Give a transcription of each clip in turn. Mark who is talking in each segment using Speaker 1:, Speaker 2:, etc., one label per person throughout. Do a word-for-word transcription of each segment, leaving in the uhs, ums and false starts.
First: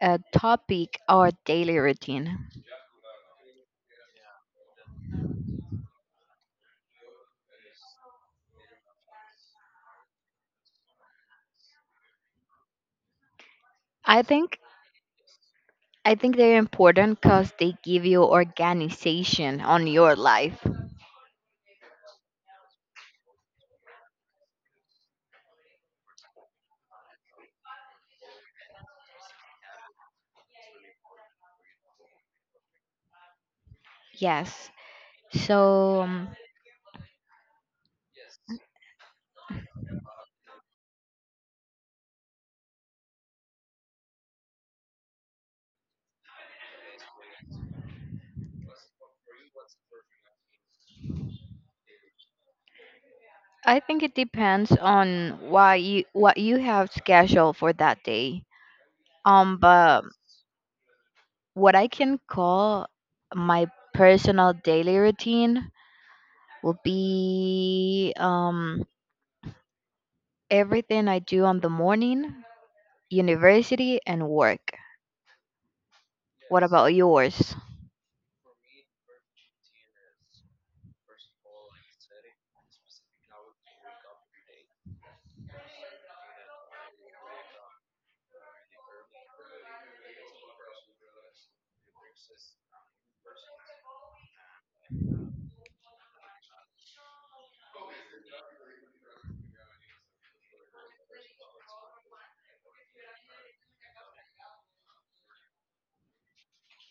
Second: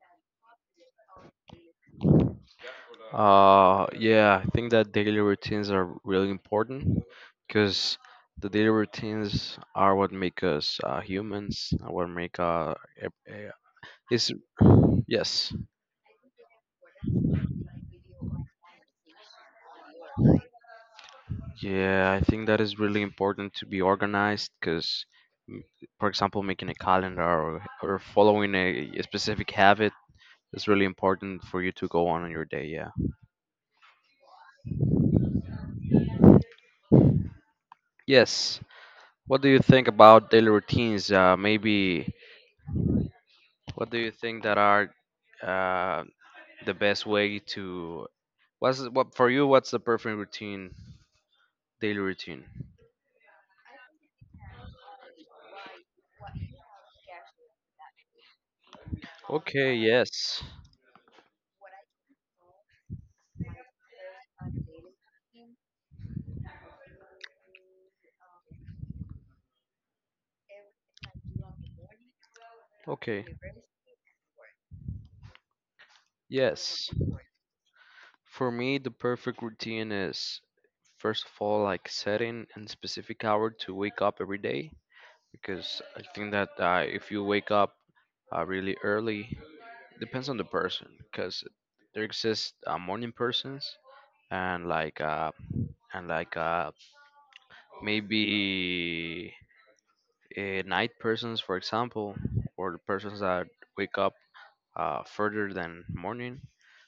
Speaker 1: a topic our daily routine.
Speaker 2: Uh, yeah, I think that daily routines are really important because the daily routines are what make us uh, humans, uh, what make uh, e, e,
Speaker 1: I
Speaker 2: is
Speaker 1: think
Speaker 2: yes,
Speaker 1: I think they're important because they give you organization on your life.
Speaker 2: yeah. I think that is really important to be organized because, for example, making a calendar or, or following a, a specific habit is really important for you to go on in your day. Yeah.
Speaker 1: Yes, so um,
Speaker 2: Yes. What do you think about daily routines? Uh, maybe what do you think that are uh, the best way to what's what for you? What's the perfect routine, daily routine?
Speaker 1: I think it depends on why you what you have scheduled for that day. Um,
Speaker 2: Okay,
Speaker 1: but
Speaker 2: yes.
Speaker 1: what I can call my personal daily routine would be um everything I do on the morning,
Speaker 2: Okay,
Speaker 1: university, and work. What about
Speaker 2: yes.
Speaker 1: yours?
Speaker 2: For me, the perfect routine is first of all like setting a specific hour to wake up every day because I think that uh, if you wake up uh, really early, depends on the person because there exists uh, morning persons and like uh and like uh maybe uh, night persons, for example, or the persons that wake up uh, further than morning.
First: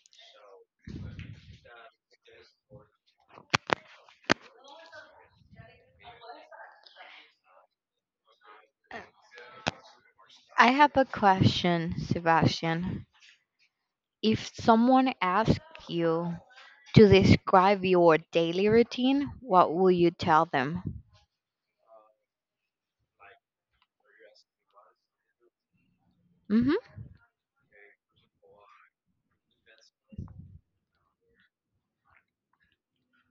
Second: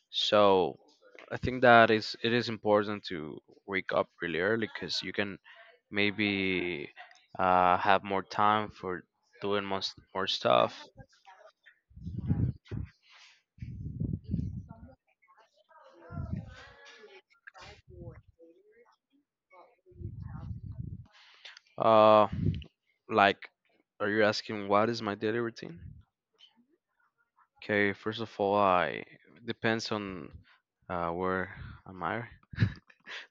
Speaker 2: So I think that is it is important to wake up really early because you can maybe uh, have more time for doing most, more stuff.
Speaker 1: I have a question, Sebastian. If someone asked you to describe your daily routine, what will you tell them?
Speaker 2: Uh like are you asking what is my daily routine?
Speaker 1: hmm
Speaker 2: Okay, first of all, I depends on uh, where am I?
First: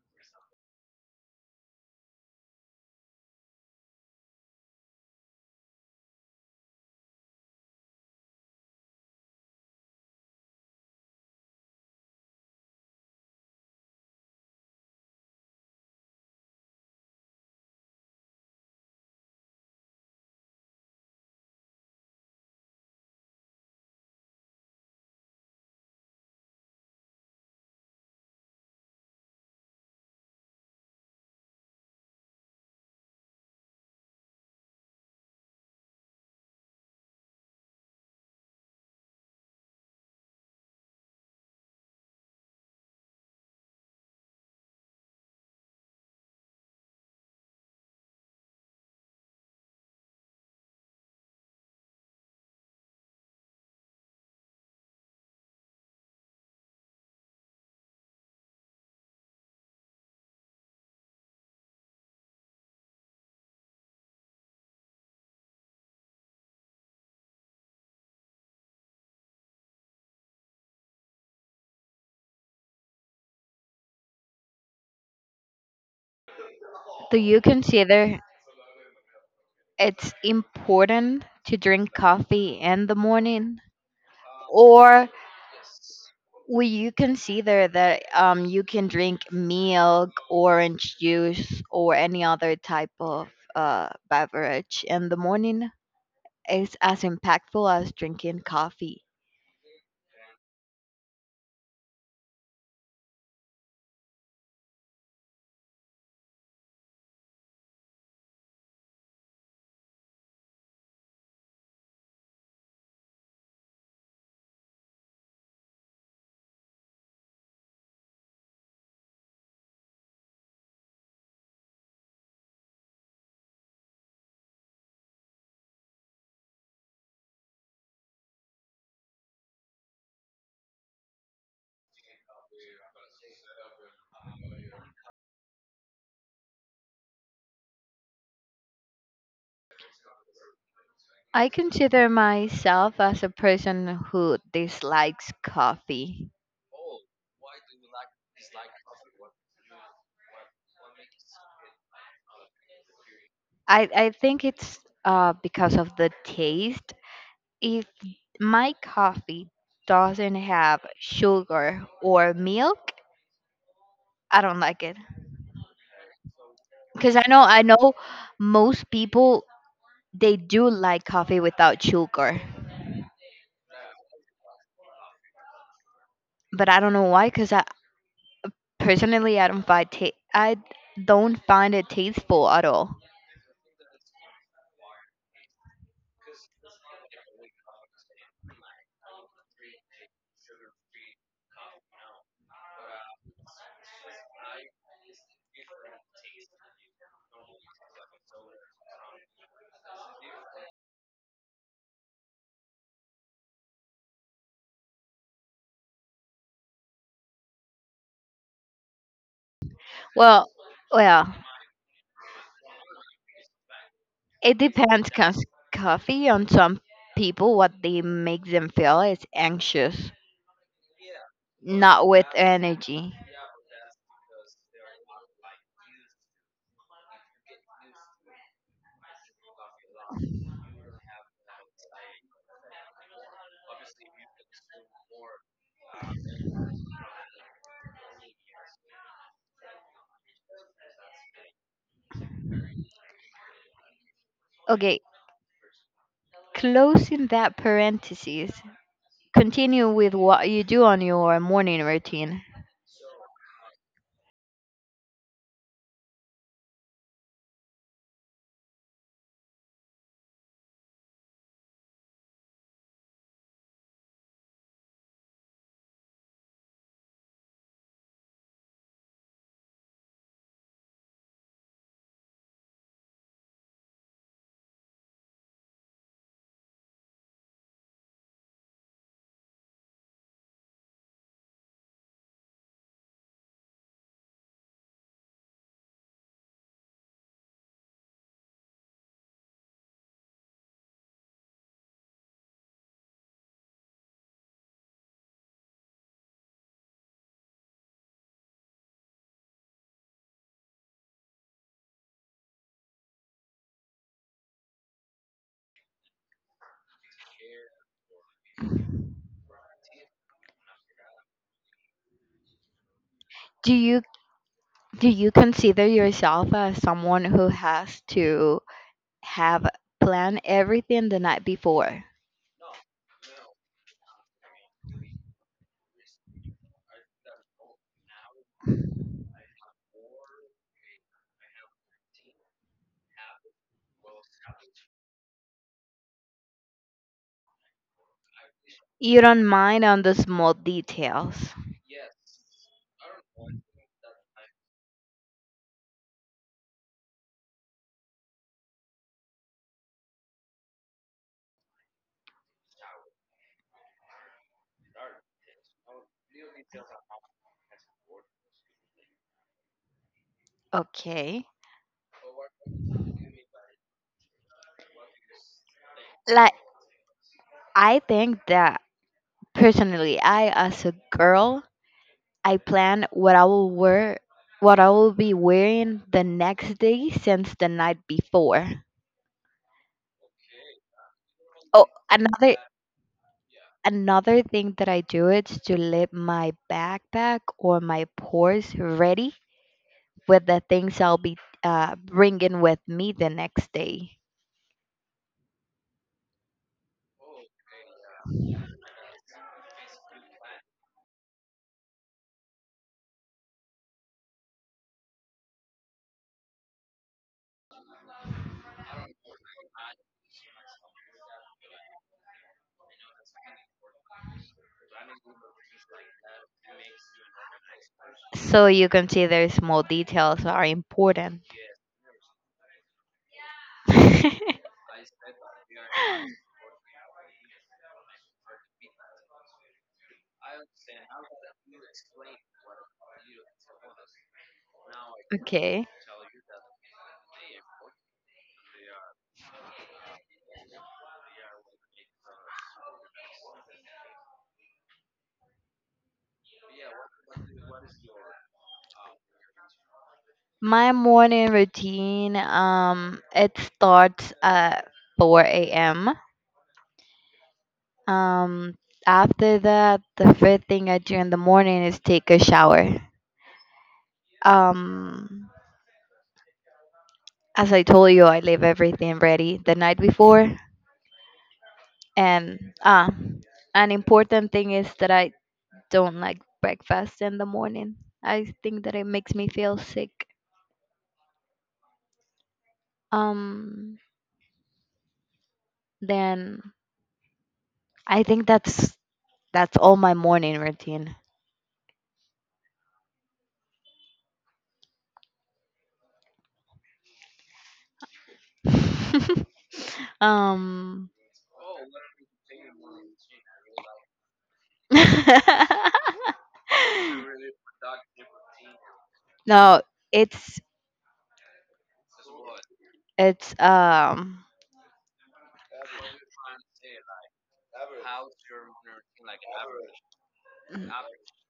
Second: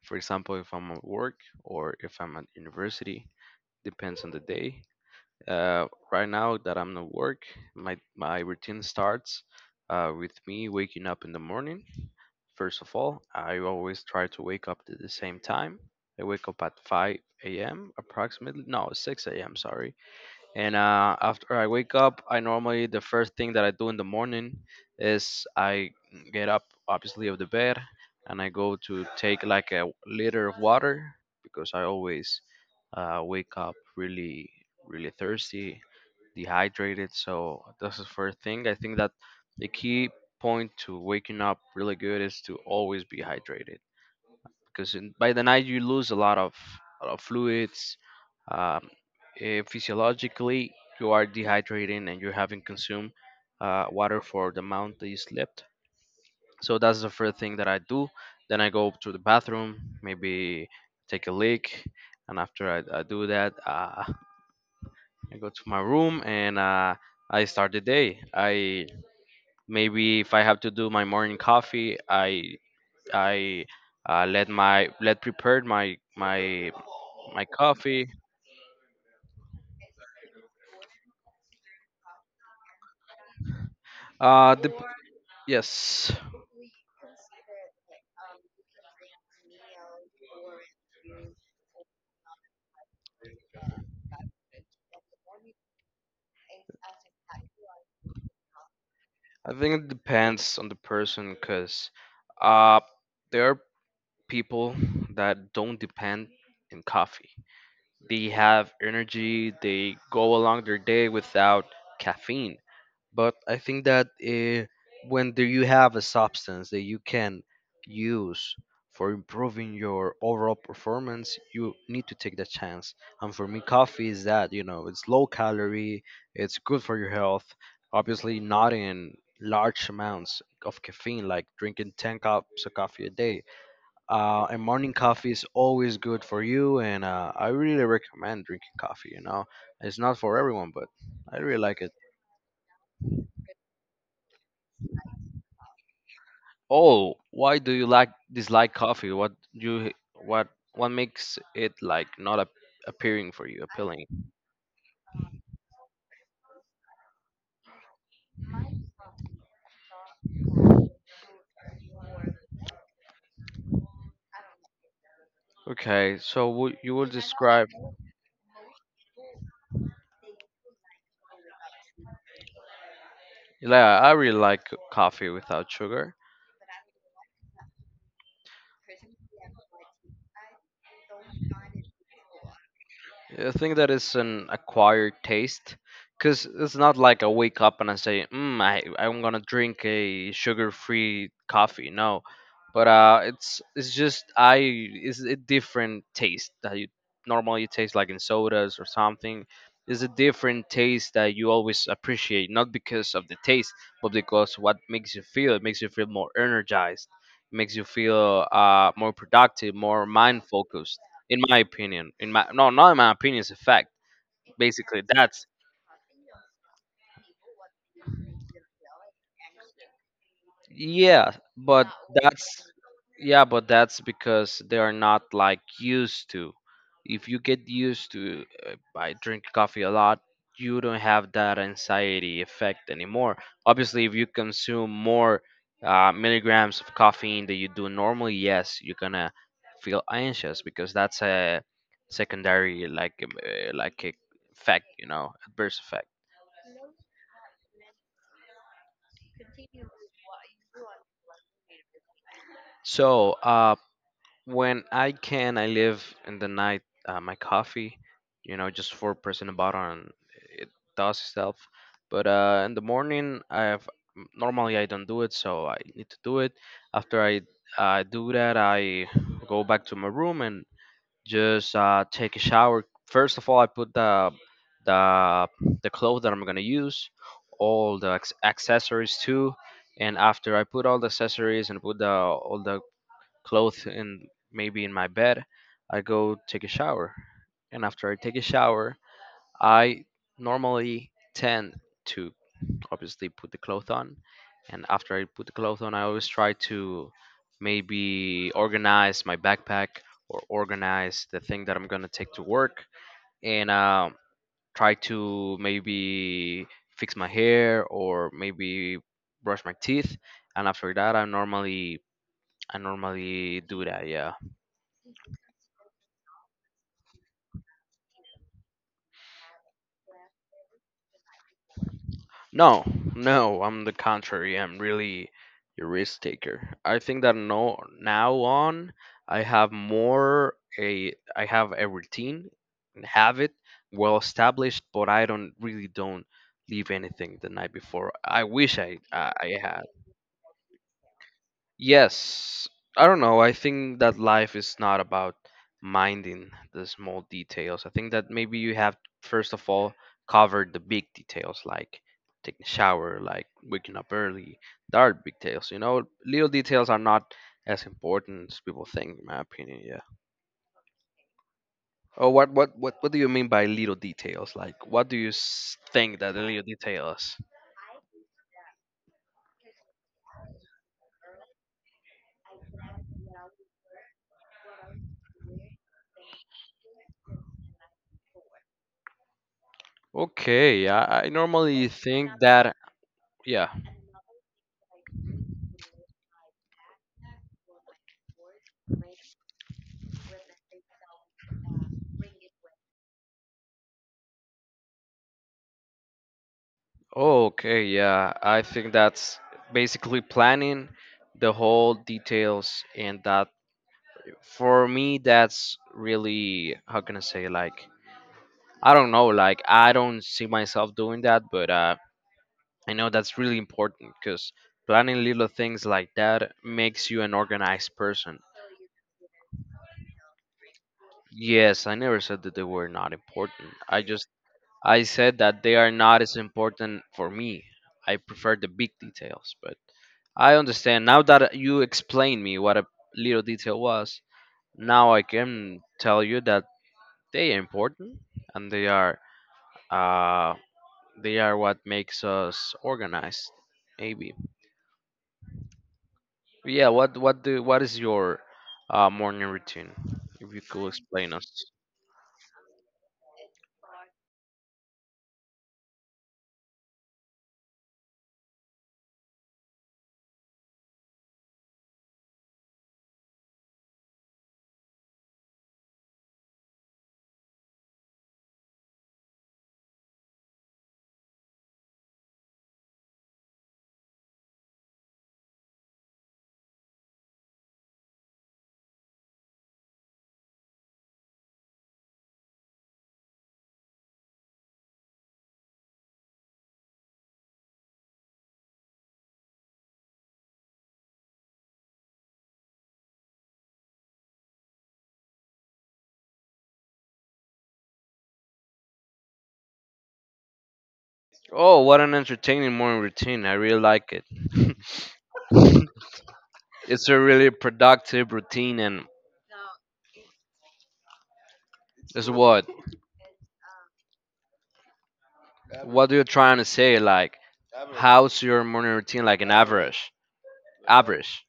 Speaker 2: For example, if I'm at work or if I'm at university, depends on the day. Uh, right now that I'm at work, my my routine starts uh, with me waking up in the morning. First of all, I always try to wake up at the same time. I wake up at five a m approximately. No, six a m. Sorry, and uh, after I wake up, I normally the first thing that I do in the morning is I get up obviously of the bed, and I go to take like a liter of water because I always uh, wake up really really thirsty, dehydrated. So that's the first thing. I think that the key point to waking up really good is to always be hydrated because in, by the night you lose a lot of, a lot of fluids. Um, eh, Physiologically, you are dehydrating and you haven't consumed uh, water for the amount that you slept. So that's the first thing that I do. Then I go to the bathroom, maybe take a leak, and after I, I do that, uh, I go to my room and uh, I start the day. I maybe if I have to do my morning coffee, I I uh, let my let prepared my my
Speaker 1: Do you
Speaker 2: my coffee.
Speaker 1: consider it's important to drink coffee in the morning?
Speaker 2: Uh, dep
Speaker 1: Or
Speaker 2: Yes,
Speaker 1: will you consider that um, you can drink milk, orange juice, or any other type of uh, beverage in the morning? It's as impactful as drinking coffee.
Speaker 2: I think it depends on the person, cause uh, there are people that don't depend in coffee. They have energy. They go along their day without caffeine. But I think that uh, when do you have a substance that you can use for improving your overall performance, you need to take the chance. And for me, coffee is that, you know, it's low calorie, it's good for your health. Obviously, not in large amounts of caffeine, like drinking ten cups of coffee a day. Uh, and morning coffee is always good for you, and uh, I really recommend drinking coffee. You know, It's not for everyone, but I
Speaker 1: I
Speaker 2: really like it.
Speaker 1: consider myself as a person who dislikes coffee.
Speaker 2: Oh, why do you like dislike coffee? What you what what makes it like not a appearing for you
Speaker 1: I,
Speaker 2: appealing?
Speaker 1: I think it's uh, because of the taste. If my coffee doesn't have sugar or milk, I don't like it.
Speaker 2: Okay, so would you will
Speaker 1: Because I know I
Speaker 2: describe?
Speaker 1: know most people they do like coffee without sugar,
Speaker 2: Yeah, I really like coffee without sugar.
Speaker 1: but I don't know why. Because I personally I don't find ta- I don't find it tasteful at all.
Speaker 2: I think that is an acquired taste because it's not like I wake up and I say, mm, I, I'm gonna drink a sugar-free coffee. No, but uh, it's it's just I it's a different taste that you normally taste like in sodas or something. It's a different taste that you always appreciate, not because of the taste, but because what makes you feel. It makes you feel more energized. It makes you feel uh, more productive, more mind
Speaker 1: Well,
Speaker 2: focused
Speaker 1: well,
Speaker 2: in my opinion. In my no Not in my opinion, it's a fact.
Speaker 1: it
Speaker 2: Basically
Speaker 1: depends. Cause
Speaker 2: that's
Speaker 1: coffee on some people, what they make them feel is anxious,
Speaker 2: yeah but
Speaker 1: not with
Speaker 2: that's
Speaker 1: energy.
Speaker 2: yeah but that's because they are not like used to. If you get used to uh, by drinking coffee a lot, you don't have that anxiety effect anymore. Obviously, if you consume more uh, milligrams of caffeine than you do normally, yes, you're gonna feel anxious because that's a secondary like um, uh, like a fact,
Speaker 1: Okay,
Speaker 2: you know, adverse effect.
Speaker 1: closing that parentheses. Continue with what you do on your morning routine.
Speaker 2: So uh when I can I live in the night uh, my coffee, you know, just for pressing a button, it does itself. But uh in the morning I have m- normally I don't do it, so I need to do it. After I uh, do that, I go back to my room and just uh, take a shower. First of all, I put the the the clothes that I'm gonna use, all the acc- accessories too, and after I put all the accessories and put the all the clothes in maybe in my bed, I go take a shower, and after I take a shower, I normally tend to obviously put the clothes on, and after I put the clothes on, I always try to maybe organize my backpack or organize the thing that I'm gonna take to work, and uh, try to maybe fix my hair or maybe brush my teeth. And after that, I normally I normally
Speaker 1: Do
Speaker 2: do
Speaker 1: you
Speaker 2: that. Yeah.
Speaker 1: do you consider yourself as someone who has to have planned everything the night before?
Speaker 2: No, no, I'm the contrary. I'm really a risk taker. I think that no, now on, I have more a I have a routine and have it well established, but I don't really don't leave anything the night before. I wish I
Speaker 1: You
Speaker 2: I
Speaker 1: don't
Speaker 2: I
Speaker 1: mind
Speaker 2: had.
Speaker 1: on the small details.
Speaker 2: Yes, I don't know. I think that life is not about minding the small details. I think that maybe you have first of all covered the big details like taking a shower, like waking up early. There are big details, you know. Little details are not as important as people think, in my opinion. Yeah.
Speaker 1: Okay.
Speaker 2: Oh, what, what, what, what do you mean by little details? Like, what do you s- think that the
Speaker 1: Like
Speaker 2: little details?
Speaker 1: I think that personally I as a girl, I plan what I will wear what I will be wearing the next day since the night before.
Speaker 2: Okay, I, I
Speaker 1: Oh,
Speaker 2: normally think
Speaker 1: another
Speaker 2: that. Yeah,
Speaker 1: another thing that I do is to leave my backpack or my purse ready with the things I'll be uh, bringing with me the next day.
Speaker 2: oh, okay, yeah, I think that's basically planning the whole details, and that for me, that's really how can I say, like, I don't know, like, I don't see myself doing that, but uh, I know that's really important because planning little things like that makes you an organized person.
Speaker 1: So you can see, consider small details are important.
Speaker 2: Yes, I never said that they were not important. I just I said that they are not as important for me. I prefer the big details, but I understand. Now that you explained me what a little detail was, now I can
Speaker 1: Okay.
Speaker 2: tell you that they are important and they are uh they are what makes us organized. Maybe. Yeah, what what do what is your uh morning routine? If you could
Speaker 1: My
Speaker 2: explain us.
Speaker 1: morning routine um it starts at four a m. Um After that the first thing I do in the morning is take a shower. Um as I told you I leave everything ready the night before, and ah an important thing is that I don't like breakfast in the morning. I think that it makes me feel sick. Um, then I think that's that's all my morning routine. um,
Speaker 2: Oh, what an entertaining morning routine. I really like it. It's a really productive routine and
Speaker 1: no, it's
Speaker 2: is what?
Speaker 1: it's um,
Speaker 2: What are you trying to say? Like, how's your morning routine? Like an average, average.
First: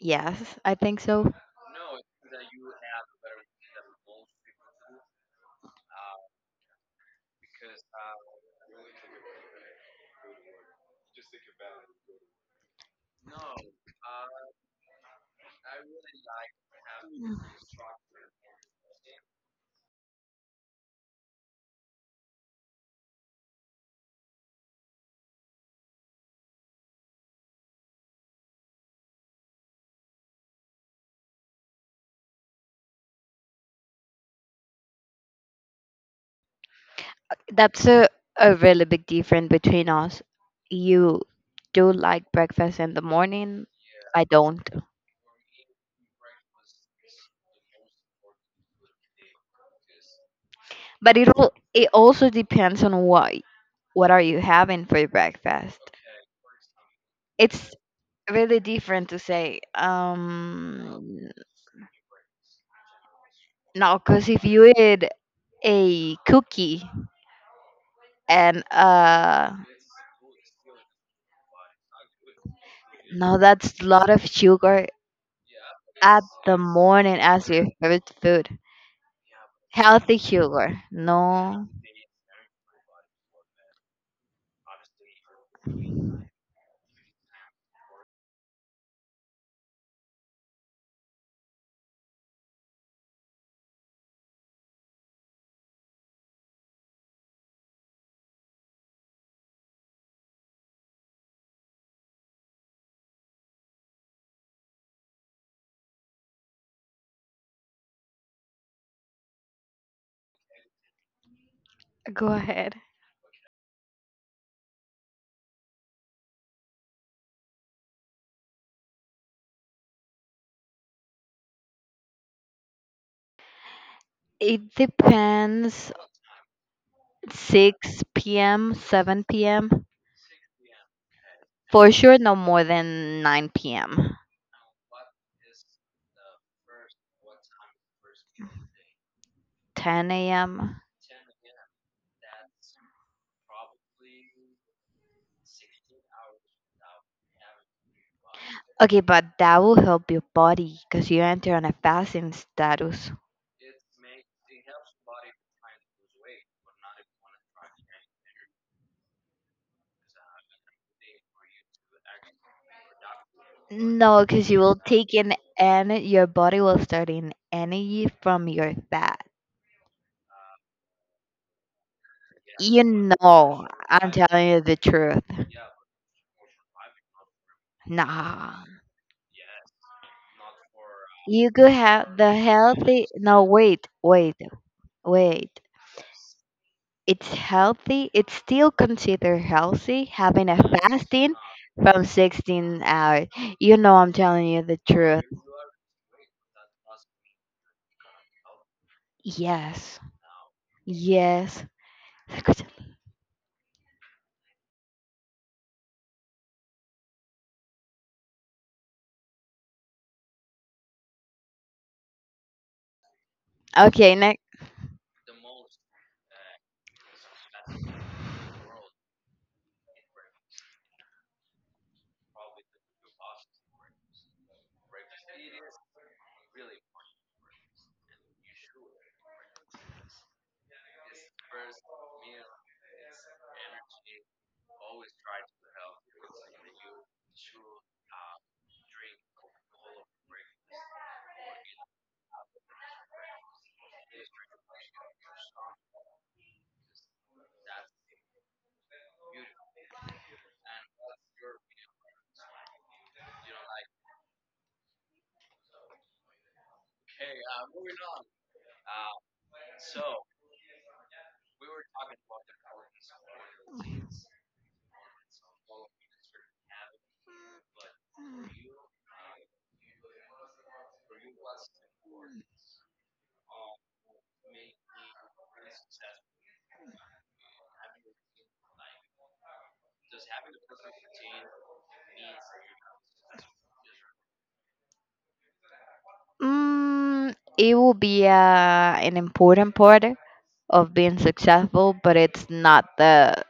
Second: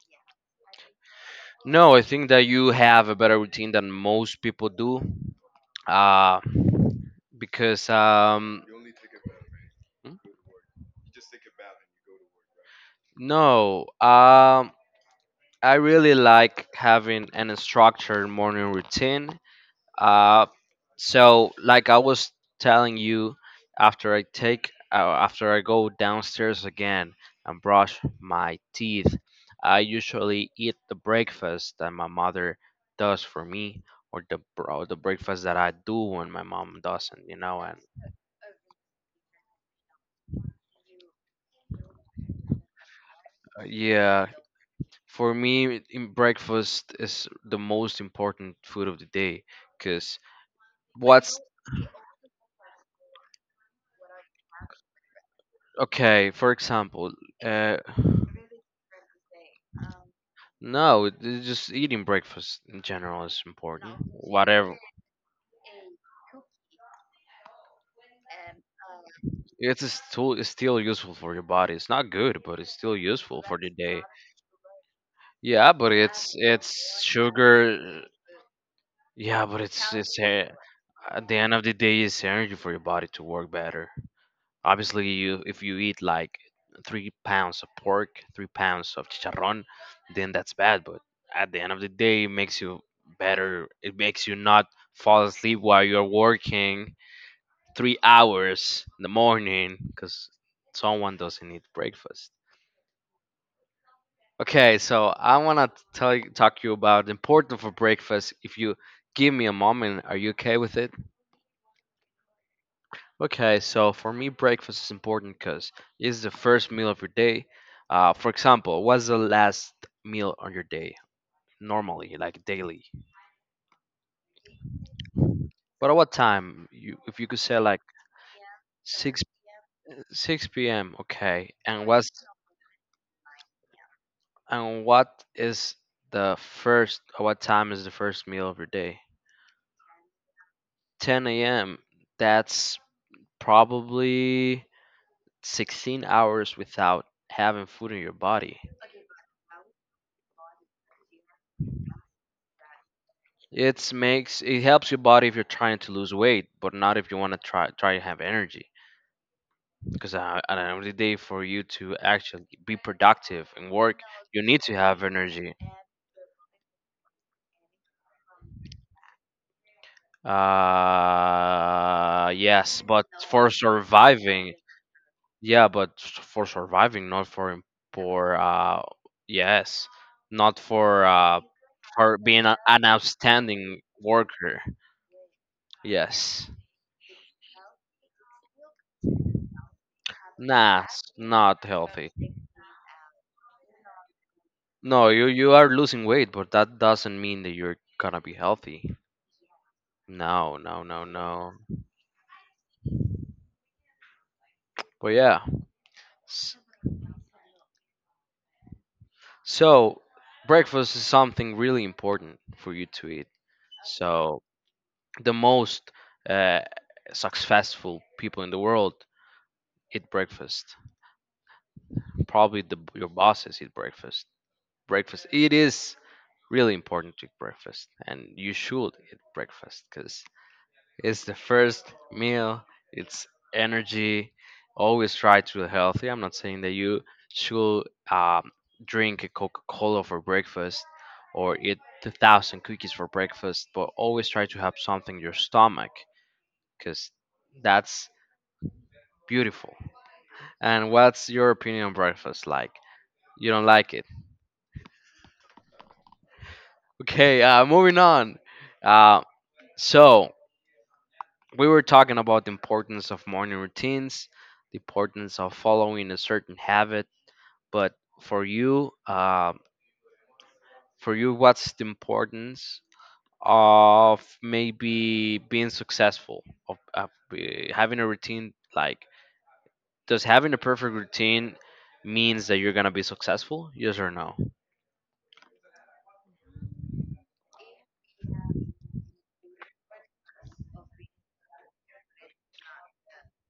Speaker 1: yes, I think so.
Speaker 2: No, I think that you have a better routine than most people do. Uh, because um, Hmm? No, um, I really like having an structured morning routine. Uh, so like I was telling you, after I take uh, after I go downstairs again and brush my teeth, I usually eat the breakfast that my mother does for me, or the bro the breakfast that I do when my mom doesn't, you know. And
Speaker 1: That's a, a really big difference between us. You do like breakfast in the
Speaker 2: uh,
Speaker 1: morning.
Speaker 2: yeah,
Speaker 1: I don't.
Speaker 2: for me, in breakfast is the most important food of the day, cause
Speaker 1: But it
Speaker 2: what's
Speaker 1: all it also depends on what what are you having for your breakfast.
Speaker 2: okay for example
Speaker 1: It's
Speaker 2: uh
Speaker 1: really different to say
Speaker 2: no, it-
Speaker 1: um
Speaker 2: it's just eating breakfast in general is important.
Speaker 1: no, because if you
Speaker 2: Whatever.
Speaker 1: eat a cookie and uh
Speaker 2: It's a still it's still useful for your body. It's not good, but it's still
Speaker 1: no,
Speaker 2: useful for the
Speaker 1: that's a
Speaker 2: day.
Speaker 1: lot of sugar
Speaker 2: Yeah, but
Speaker 1: at
Speaker 2: it's
Speaker 1: the
Speaker 2: it's
Speaker 1: morning as your
Speaker 2: sugar.
Speaker 1: favorite food.
Speaker 2: Yeah, but it's it's
Speaker 1: Healthy
Speaker 2: e-
Speaker 1: sugar,
Speaker 2: at the end of
Speaker 1: no.
Speaker 2: the day, it's energy for your body to work better. Obviously, you if you eat like three pounds of pork, three pounds of chicharrón, then that's bad. But at the end of the day, it makes you better. It makes you not fall asleep while you're working three hours in the morning because someone doesn't eat breakfast. Okay, so I want to tell you, talk you about the importance of breakfast. If you give me a moment, are you okay with it?
Speaker 1: Go ahead.
Speaker 2: Okay, so for me, breakfast is important because it's the first meal of your day. Uh, for example, what's the last meal on your day normally, like daily?
Speaker 1: It
Speaker 2: But
Speaker 1: depends.
Speaker 2: at what time? You, if you could say like
Speaker 1: six p m,
Speaker 2: six
Speaker 1: seven p m.
Speaker 2: six p m. Okay, and
Speaker 1: For
Speaker 2: what's
Speaker 1: sure, no more than nine p m,
Speaker 2: and what is the first, or what time is the first meal of your day?
Speaker 1: ten a m.
Speaker 2: ten a m. That's probably sixteen hours without having food in your body.
Speaker 1: Okay, but that will help your body because you enter on a fasting status.
Speaker 2: It makes it helps your body if you're trying to lose weight, but not if you want to try try to have energy. Because uh, at the end of the day, for you to actually be productive and work,
Speaker 1: No,
Speaker 2: you
Speaker 1: because you
Speaker 2: need
Speaker 1: will
Speaker 2: to have
Speaker 1: take in
Speaker 2: energy.
Speaker 1: and your body will start in energy from your fat.
Speaker 2: Uh,
Speaker 1: You
Speaker 2: yes, but for
Speaker 1: know, I'm telling
Speaker 2: surviving.
Speaker 1: you the truth.
Speaker 2: Yeah, but s- for surviving, not for im- for
Speaker 1: Nah.
Speaker 2: uh yes, not for uh
Speaker 1: You could have
Speaker 2: for
Speaker 1: the
Speaker 2: being a, an
Speaker 1: healthy. No,
Speaker 2: outstanding
Speaker 1: wait, wait,
Speaker 2: worker.
Speaker 1: wait.
Speaker 2: Yes.
Speaker 1: It's healthy. It's still considered healthy having a
Speaker 2: Nah, it's
Speaker 1: fasting
Speaker 2: not
Speaker 1: from
Speaker 2: healthy.
Speaker 1: sixteen hours. You know I'm telling you the
Speaker 2: No,
Speaker 1: truth.
Speaker 2: you you are losing weight, but that doesn't mean that you're gonna be healthy.
Speaker 1: Yes.
Speaker 2: No, no, no, no.
Speaker 1: Yes.
Speaker 2: But yeah. S- So, breakfast is something really important for you to eat.
Speaker 1: Okay, next.
Speaker 2: So, the most uh, successful people in the world eat breakfast. Probably the, your bosses eat breakfast. Breakfast. It is really important to eat breakfast, and you should eat breakfast because it's the first meal. It's energy. Always try to be healthy. I'm not saying that you should um, drink a Coca-Cola for breakfast or eat a thousand cookies for breakfast, but always try to have something in your stomach because that's beautiful. And what's your opinion on breakfast like? You don't like it. Okay, uh, moving on. Uh, so, we were talking about the importance of morning routines, the importance of following a certain habit. But for you, uh, for you, what's the importance of maybe being successful, of, of uh, having a routine? Like, does having a perfect routine means that you're gonna be successful? Yes or no?
Speaker 1: Mm, it will be uh, an important part of being successful, but it's not the.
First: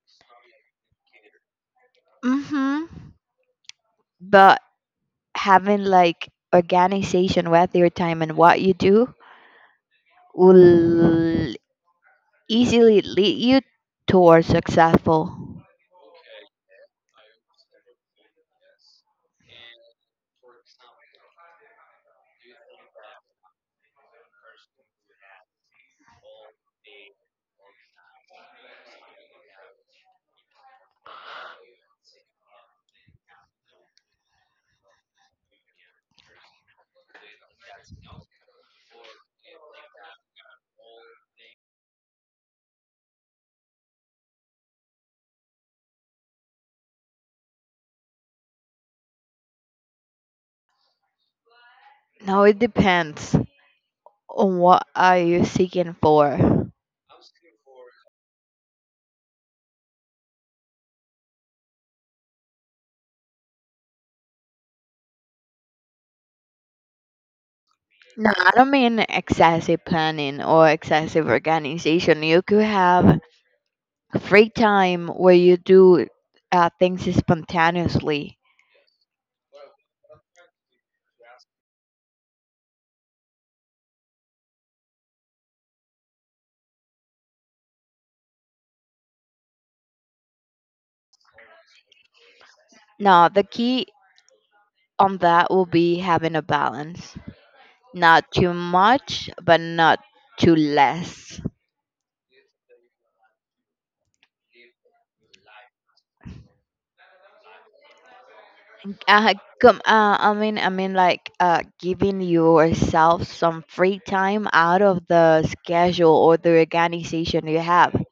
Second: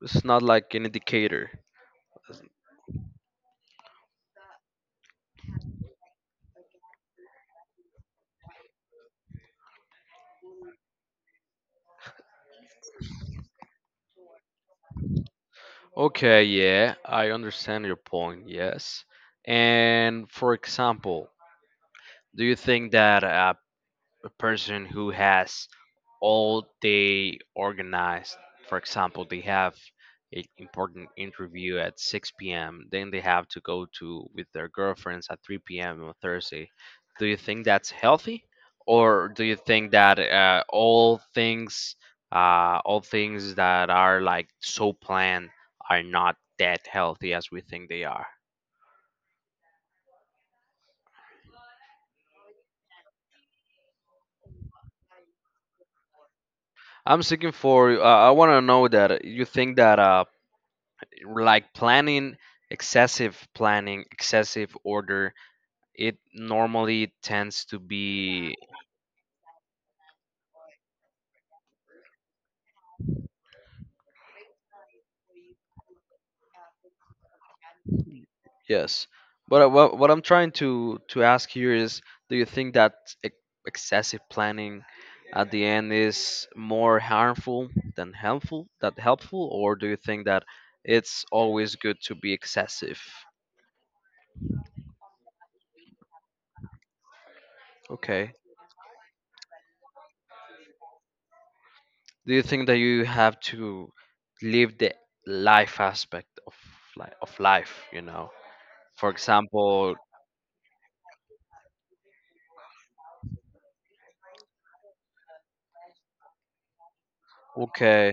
Speaker 2: It's not like an indicator.
Speaker 1: hmm But having like organization with your time and what you do will easily lead you towards successful?
Speaker 2: Okay, yeah, I understand your point, yes. And for example, do you think that a, a person who has all day organized? For example, they have an important interview at six p m. Then they have to go to with their girlfriends at three p m on Thursday. Do you think that's healthy, or do you think that uh, all things, uh, all things that are like so planned are not that healthy as we think they are?
Speaker 1: Now it depends on what are you seeking for.
Speaker 2: I'm seeking for. Uh, I want to know that you think that uh, like planning, excessive planning, excessive order, it normally tends to
Speaker 1: No, I
Speaker 2: be
Speaker 1: don't mean excessive planning or excessive organization. You could have free time where you do uh, things spontaneously.
Speaker 2: yes. But uh, what, what I'm trying to to ask here is, do you think that ex- excessive planning at the end is more harmful than helpful, that helpful, or do you think that it's always good to be excessive?
Speaker 1: Now, the key on that will be having a balance. Not
Speaker 2: Okay,
Speaker 1: too much, but not too less.
Speaker 2: do you think that you have to live the life aspect of li- of life, you know? For
Speaker 1: Uh, come
Speaker 2: example,
Speaker 1: uh, I mean I mean like uh giving yourself some free time out of the schedule or the organization you have.
Speaker 2: okay,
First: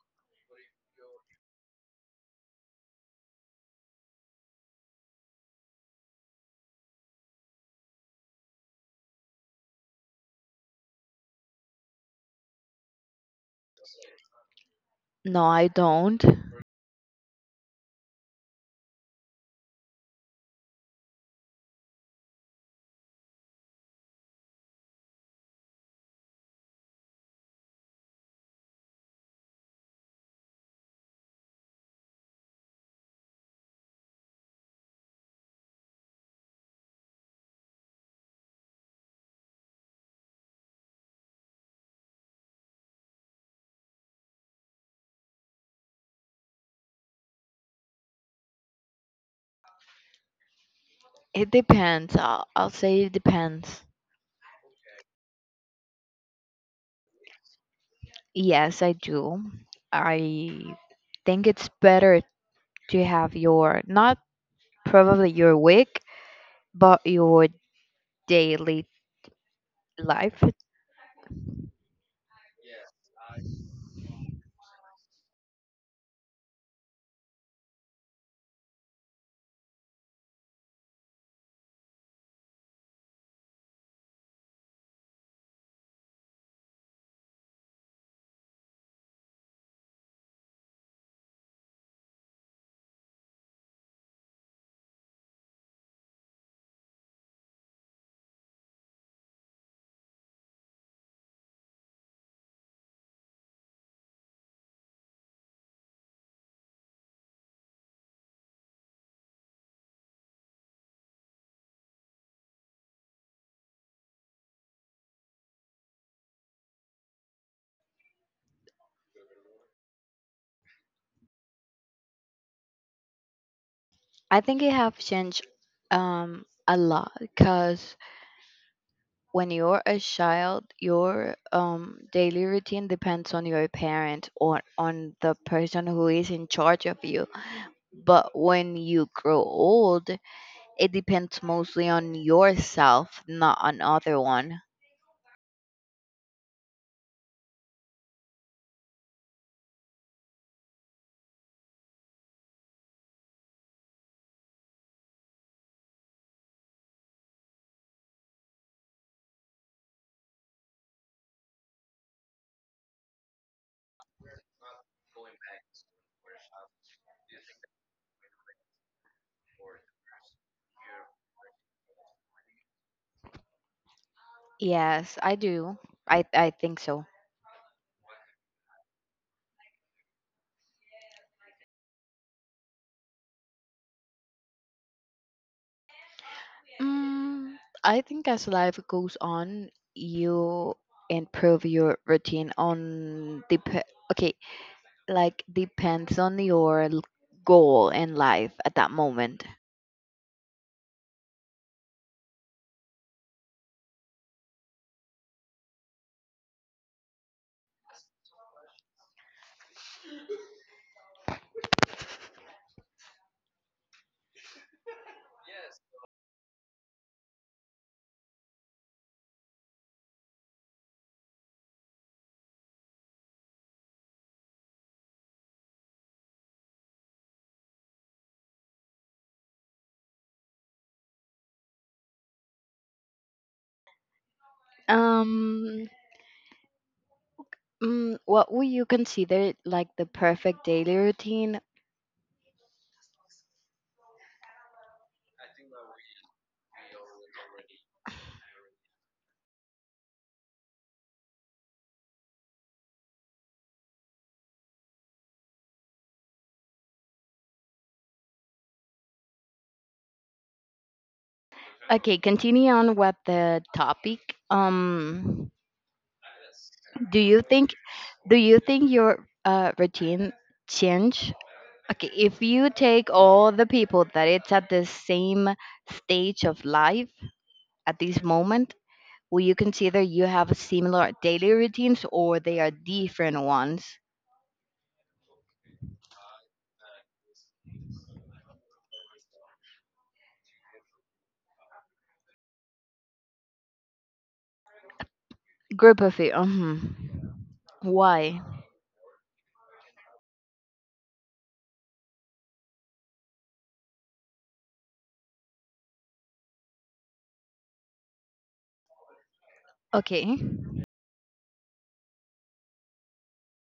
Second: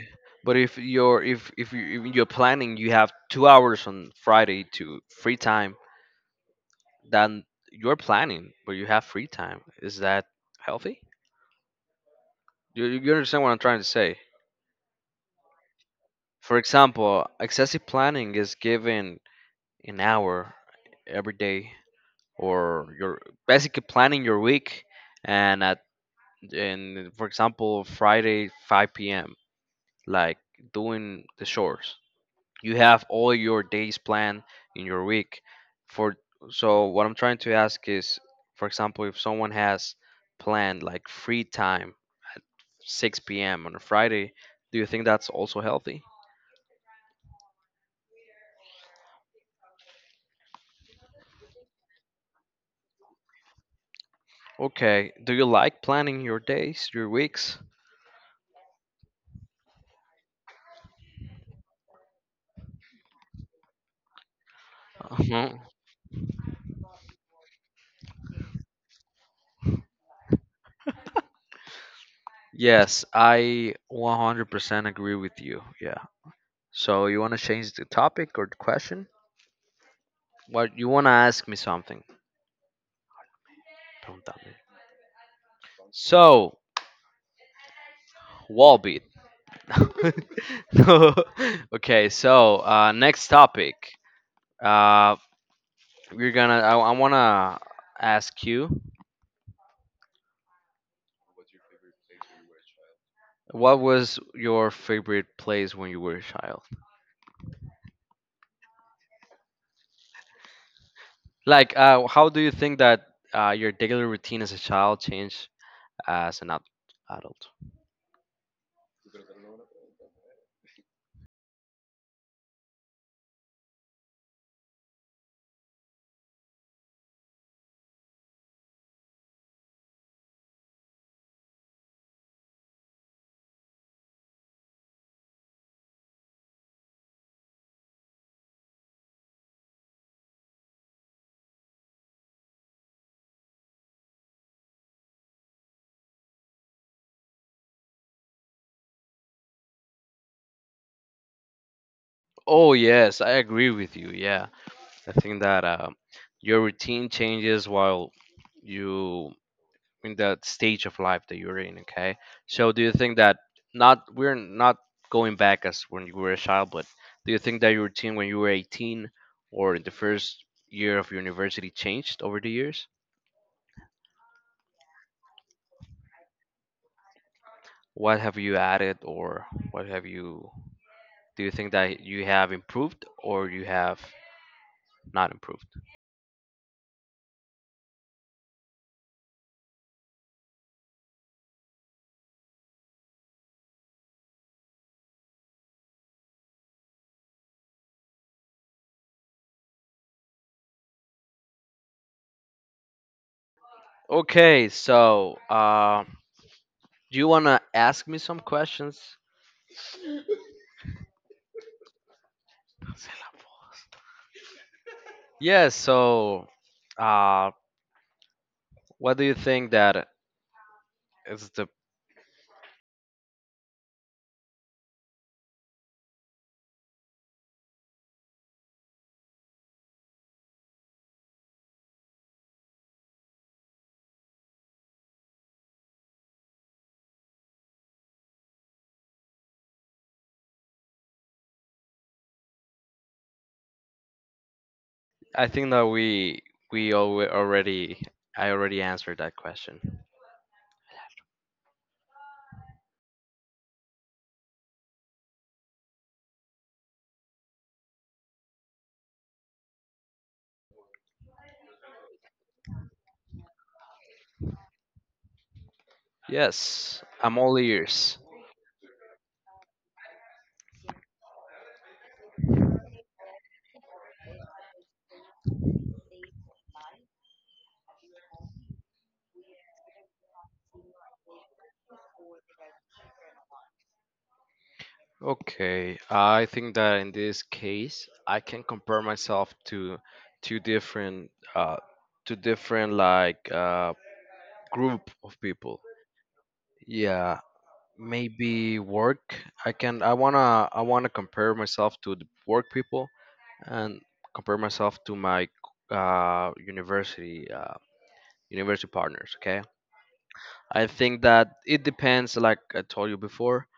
Speaker 2: but if you're, if if, you, if you're planning, you have two hours on Friday to free time, then you're planning but you have free time. Is that healthy? You, you understand what I'm trying to say?
Speaker 1: No, I don't.
Speaker 2: For example, excessive planning is given an hour every day, or you're basically planning your week, and at, and for example, Friday five p.m. like doing the chores, you have all your days planned in your week for. So what I'm trying to ask is, for example, if someone has planned like free time six p.m. on a Friday, do you think that's also healthy?
Speaker 1: It depends. i'll, I'll say it depends.
Speaker 2: Okay, do you like planning your days, your weeks?
Speaker 1: Yes, I do. I think it's better to have your not probably
Speaker 2: uh
Speaker 1: your week but your daily life.
Speaker 2: yes, I one hundred percent agree with you. Yeah, so you want to change the topic or the question? What, you want to ask me something? Pregúntame. So, wall. No. Okay, so uh, next topic. Uh, we're gonna. I, I wanna ask you, what was your favorite place when you were a child? Like, uh, how do you think that uh, your daily routine as a child changed as an ad- adult?
Speaker 1: I think it have changed um a lot because when you're a child, your um, daily routine depends on your parent or on the person who is in charge of you. But when you grow old, it depends mostly on yourself, not on other one.
Speaker 2: Oh yes, I agree with you. Yeah, I think that uh, your routine changes while you in the stage of life that you're in. Okay, so do you think that, not, we're not going back as when you were a child, but do you think that your routine when you were eighteen or in the first year of university changed over the years?
Speaker 1: Yes, I do. I I think so.
Speaker 2: What have you added, or what have you, do you think that you have improved or you have not improved?
Speaker 1: Mm, I think as life goes on, you improve your routine on dep- okay, like depends on your l- goal in life at that moment.
Speaker 2: Okay, so uh, do you want to ask me some questions? Yeah, so uh, what do you think that is the,
Speaker 1: Um, mm, what would you consider like the perfect daily routine?
Speaker 2: I think that we we alwa already, I already answered that question.
Speaker 1: Okay, continue on with the topic. Um,
Speaker 2: Yes,
Speaker 1: do
Speaker 2: I'm
Speaker 1: you
Speaker 2: all
Speaker 1: think
Speaker 2: ears.
Speaker 1: do you think your uh, routine change? Okay, if you take all the people that it's at the same stage of life at this moment, will you consider you have similar daily routines or they are different ones?
Speaker 2: Okay, I think that in this case, I can compare myself to two different, uh, two different like uh, group of people.
Speaker 1: Group of you. Mhm.
Speaker 2: Yeah,
Speaker 1: Why?
Speaker 2: maybe work. I can. I wanna. I wanna compare myself to the work people and compare myself to my uh, university uh, university partners. Okay,
Speaker 1: Okay.
Speaker 2: I think that it depends, like I told you before,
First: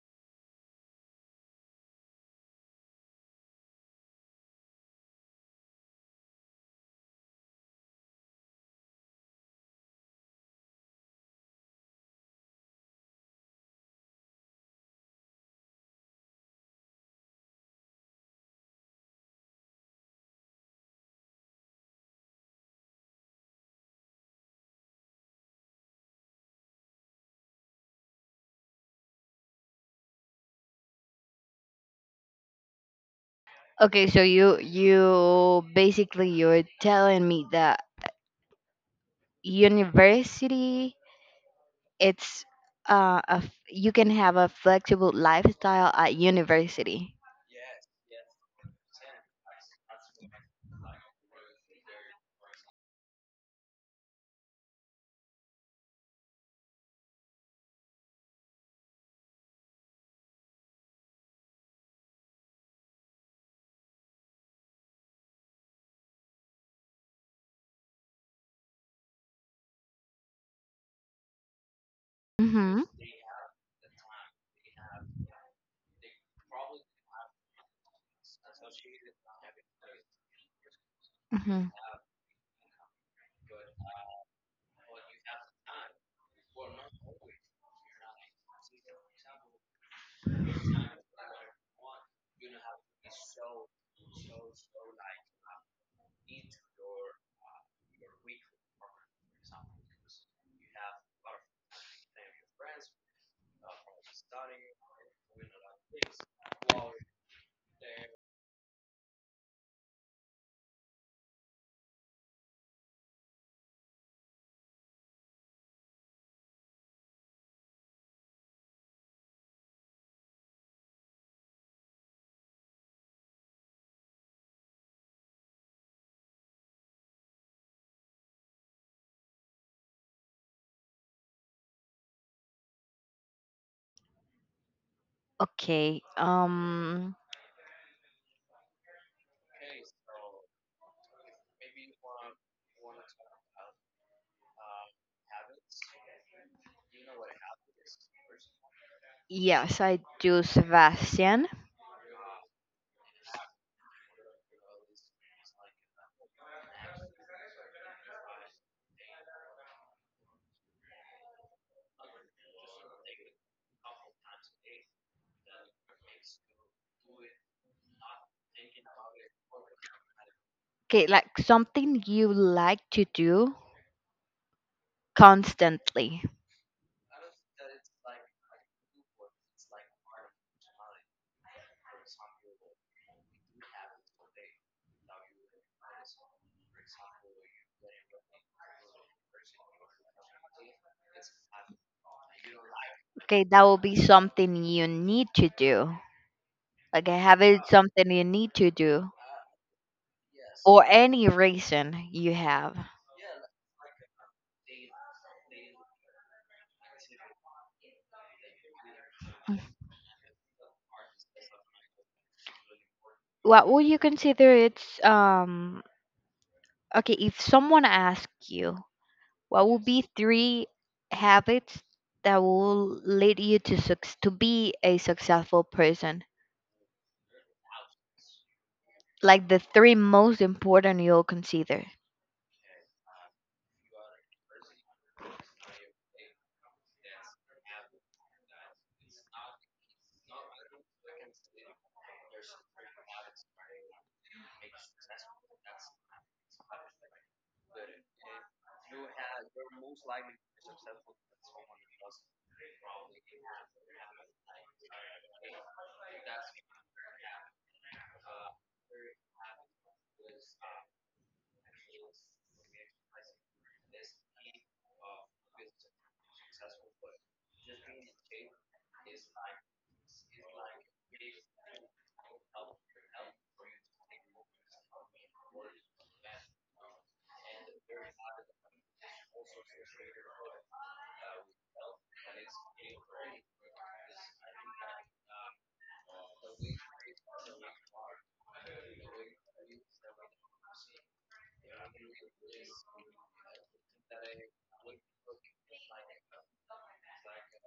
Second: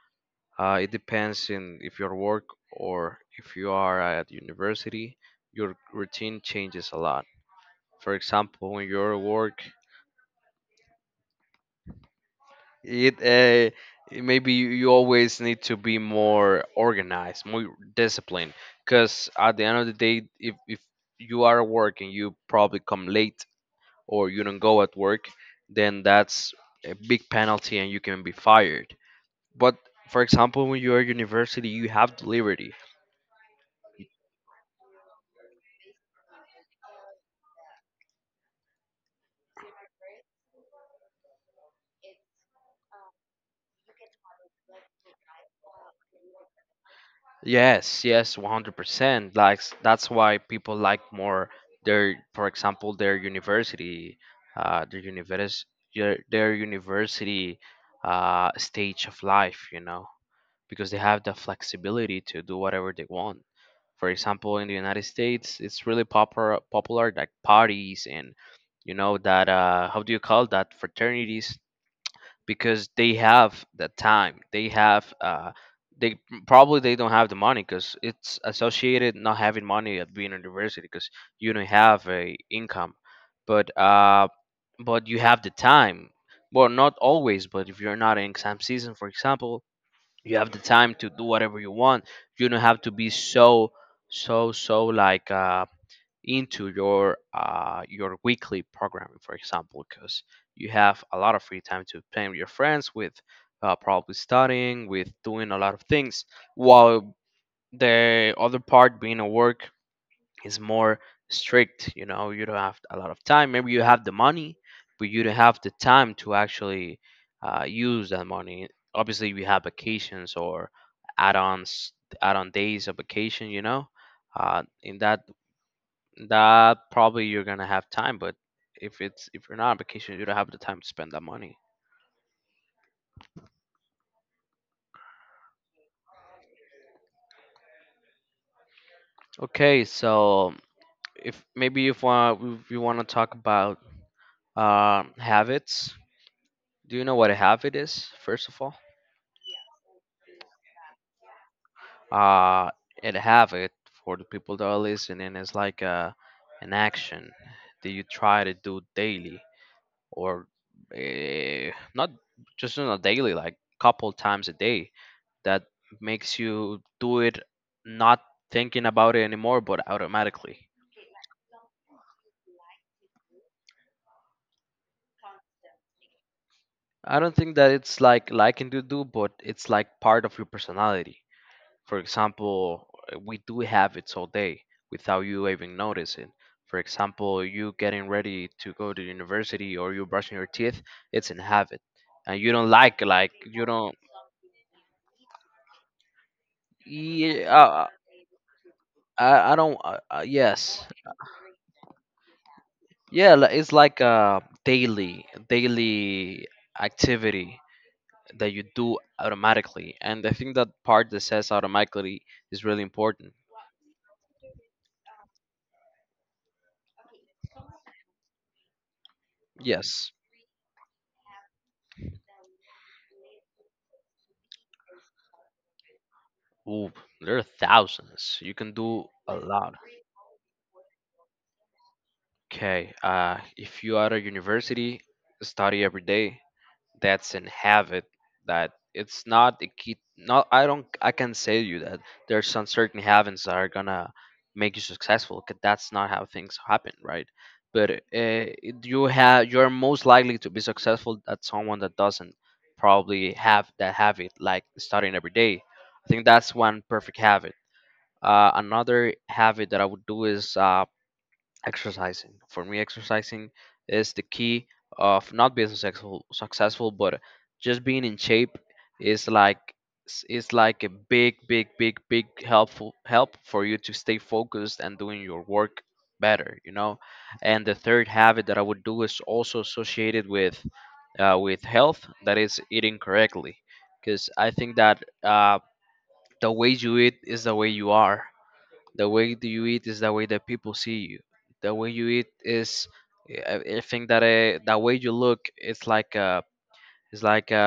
Speaker 2: uh, it depends in if your work or if you are at university, your routine changes a lot. For example, when you're at work, it, uh, maybe you you always need to be more organized, more disciplined, because at the end of the day, if, if you are at work and you probably come late or you don't go at work, then that's a big penalty and you can be fired. But for example, when you are university, you have the liberty.
Speaker 1: Okay, so you you basically you're telling me that university it's uh a, f- you can have a flexible lifestyle at university.
Speaker 2: Yes, yes, one hundred percent. Like s- that's why people like more their, for example, their university, uh, their univers their, their university uh, stage of life, you know, because they have the flexibility to do whatever they want. For example, in the United States, it's really popular, popular like parties and, you know, that uh, how do you call that? Fraternities,
Speaker 1: Mhm.
Speaker 2: because they have the time, they have uh they probably they don't have the money because it's associated not having money at being in university because you don't
Speaker 1: Mhm.
Speaker 2: have a income, but uh but you have the time, well not always, but if you're not in exam season for example, you have the time to do whatever you want. You don't have to be so, so so like uh into your uh, your weekly programming, for example, because you have a lot of free time to play with your friends, with uh, probably studying, with doing a lot of things, while the other part being a work is more strict. You know, you don't have a lot of time. Maybe you have the money, but you don't have the time to actually uh, use that money. Obviously, we have vacations or add-ons, add-on days of vacation. You know, uh, in that, that probably you're gonna have time, but if it's, if you're not on vacation, you don't have the time to spend that money.
Speaker 1: Okay. Um
Speaker 2: Okay, so if maybe if want if you want to talk about um habits, do you know what a habit is? First of all,
Speaker 1: yes, I do, Sebastian.
Speaker 2: uh, a habit for the people that are listening is like a, an action that you try to do daily or eh, not just on a daily, like couple times a day. That makes you do it not thinking about it anymore, but automatically.
Speaker 1: Okay, like something you like to do constantly.
Speaker 2: I don't think that it's like liking to do, but it's like part of your personality. For example, uh, we do have it all day without you even noticing. For example, you getting ready to go to university or you brushing your teeth, it's in habit, and you don't like like
Speaker 1: Okay, that
Speaker 2: you
Speaker 1: will be
Speaker 2: don't.
Speaker 1: something you need to do. Like have
Speaker 2: Yeah,
Speaker 1: it
Speaker 2: uh,
Speaker 1: something you need to do
Speaker 2: I I don't. Uh, uh,
Speaker 1: or
Speaker 2: yes,
Speaker 1: any reason you have.
Speaker 2: yeah. li- It's like a daily daily activity that you do automatically, and I think that part that says automatically is really important.
Speaker 1: What would you consider it's um okay, if someone asked you, what would be
Speaker 2: Yes.
Speaker 1: three habits that will lead you to suc- to be a successful person?
Speaker 2: Ooh, there are thousands. You can do a
Speaker 1: Like the
Speaker 2: lot.
Speaker 1: three most important you'll consider.
Speaker 2: Okay. Uh, if you are at a university, study every day. That's in habit, that it's not a key, not I don't I can say to you that there's some certain habits that are gonna make you successful, 'cause that's not how things happen, right? But uh, it- you have you're most likely to be successful at someone that doesn't probably have that habit, like starting every day. I think that's one perfect habit. Uh, another habit that I would do is uh, exercising. For me, exercising is the key of not being successful successful, but just being in shape, is like, is like a big big big big helpful help for you to stay focused and doing your work better, you know. And the third habit that I would do is also associated with uh, with health, that is eating correctly, because I think that uh, the way you eat is the way you are. The way that you eat is the way that people see you. The way you eat is, I I think that uh, the way you look it's like a, it's like a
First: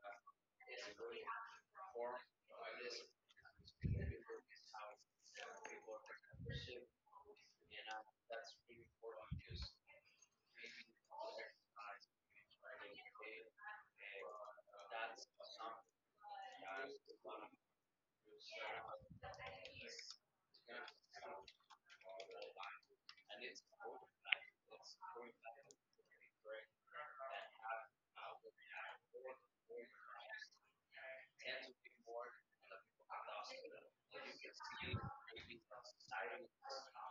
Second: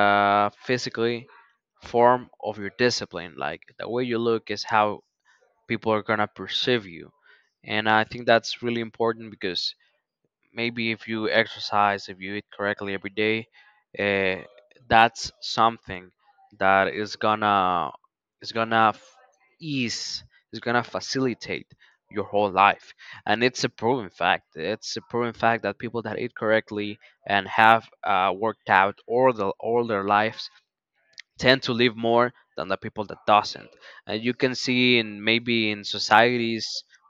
Speaker 2: physically form of your discipline. Like the way you look is how people are gonna perceive you, and I think that's really important because maybe if you exercise, if you eat correctly every day, uh, that's something that is gonna, is gonna f- ease, is gonna facilitate your whole life, and it's a proven fact. It's a proven fact that people that eat correctly and have uh, worked out all the all their lives tend to live more than the people that doesn't. And you can see in maybe in societies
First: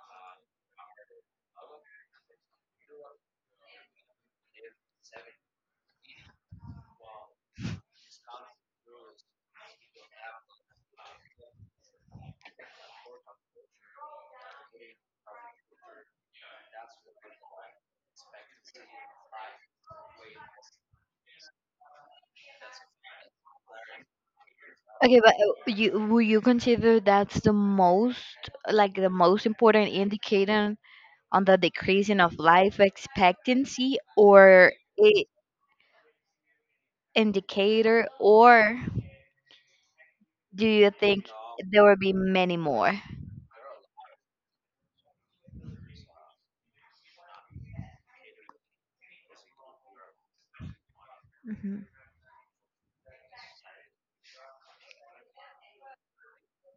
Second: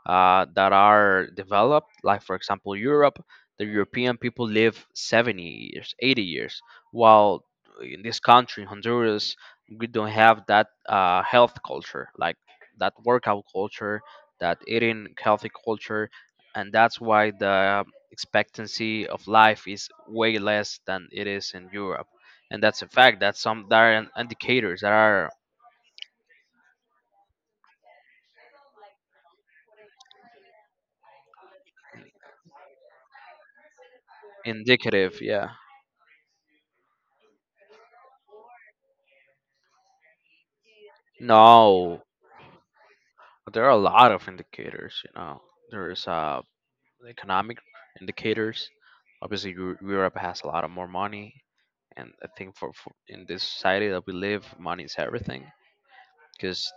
Speaker 2: uh, that are developed, like for example Europe. The European people live seventy years, eighty years, while in this country, Honduras, we don't have that uh, health culture, like that workout culture, that eating healthy culture, and that's why the expectancy of life is way less than it is in Europe. And that's a fact. That's some that are in- indicators that
Speaker 1: Okay,
Speaker 2: are
Speaker 1: but uh, you will you consider that's the most like the most important indicator on the decreasing of life expectancy, or
Speaker 2: indicative.
Speaker 1: I
Speaker 2: Yeah.
Speaker 1: indicator, or do you think there will
Speaker 2: No,
Speaker 1: be many more?
Speaker 2: but there are a lot of indicators. You know, there's uh economic indicators. Obviously, Eu- Europe has a lot of more money,
Speaker 1: Mhm.
Speaker 2: and I think for, for in this society that we live, money is everything. Because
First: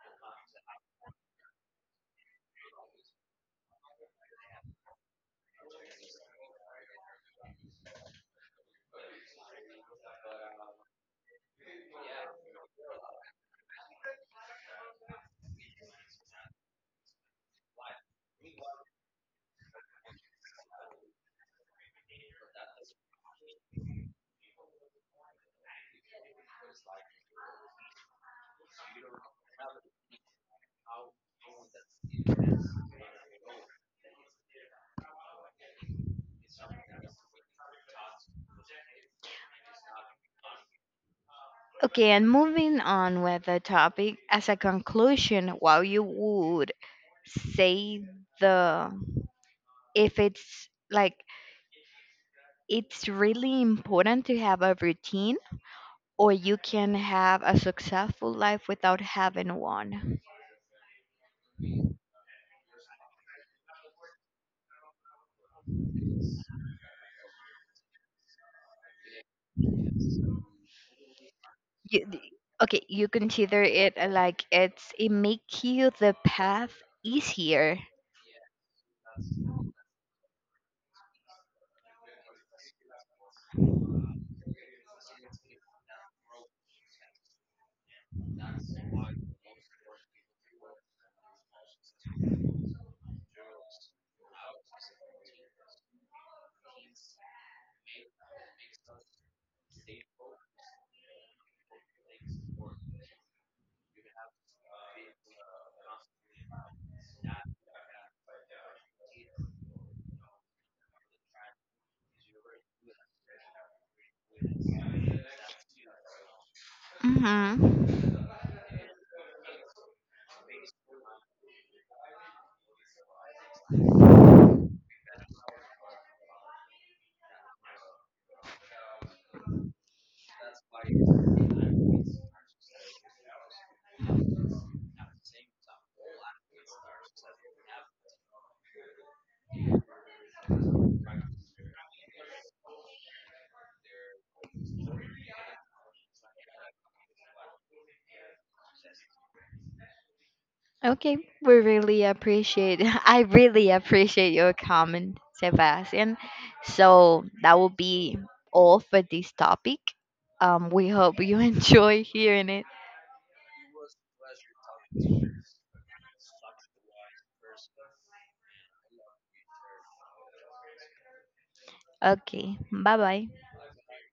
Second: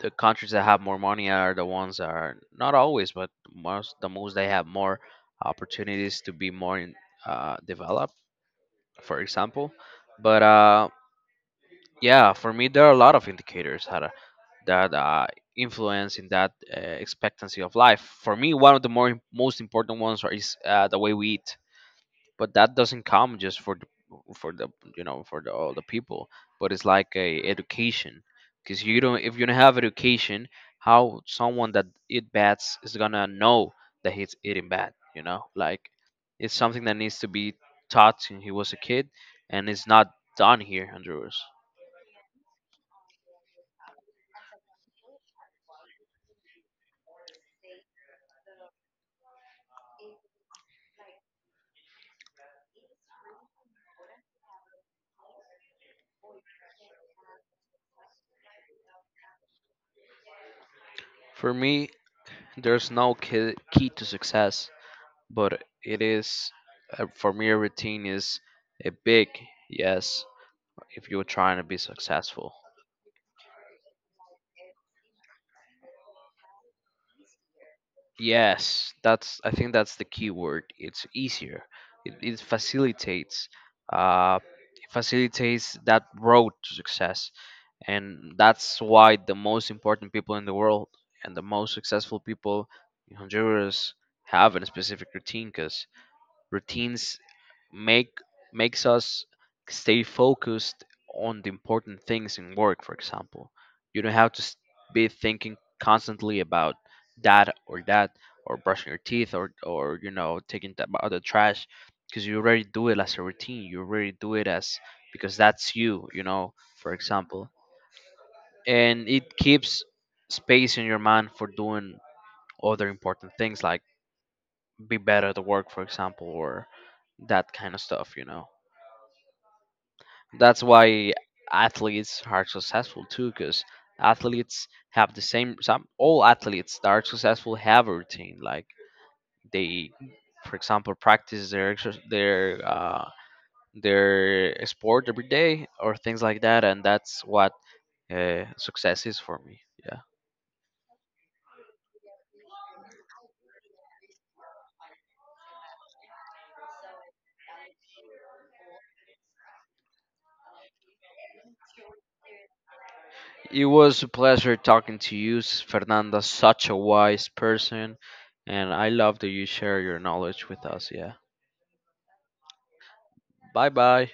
Speaker 2: the countries that have more money are the ones that are not always, but most the most they have more opportunities to be more in, uh, developed, for example. But uh, yeah, for me, there are a lot of indicators that are, that uh, influence in that uh, expectancy of life. For me, one of the more most important ones are, is uh, the way we eat. But that doesn't come just for the, for the, you know, for the, all the people, but it's like a education, because you don't, if you don't have education, how someone that eat bats is gonna know that he's eating bat, you know? Like, it's something that needs to be taught since he was a kid, and it's not done here in Honduras.
Speaker 1: Okay, and moving on with the topic, as a conclusion, while you would say the if it's like it's really important to have a routine or you can have a successful life without having one.
Speaker 2: For me, there's no key, key to success, but it is, uh, for me a routine is a big yes if you're trying to be
Speaker 1: You, d-
Speaker 2: successful.
Speaker 1: okay, you consider it uh, like it's it make you the path easier.
Speaker 2: Yes, that's, I think that's the key word. It's easier. It, it facilitates uh it facilitates that road to success. And that's why the most important people in the world and the most successful people in Honduras have a specific routine, because routines make makes us stay focused on the important things in work, for example. You don't have to s- be thinking constantly about that or that, or brushing your teeth, or or you know, taking th- out the trash, because you already do it as a routine, you already do it as, because that's you, you know, for example.
Speaker 1: Mm-hmm.
Speaker 2: And it keeps space in your mind for doing other important things, like be better at work, for example, or that kind of stuff, you know. That's why athletes are successful too, because athletes have the same. Some, all athletes that are successful have a routine. Like they, for example, practice their exer- their uh, their sport every day or things like that, and that's what uh, success is for me. Yeah.
Speaker 1: Okay, we really appreciate. I really appreciate your comment, Sebastian. So that will be all for this topic. Um, we hope you enjoy hearing it.
Speaker 2: It was a pleasure talking to you, S- Fernanda. Such a wise person, and I love that you share your knowledge with us. Yeah.
Speaker 1: Okay, bye bye.
Speaker 2: Bye bye.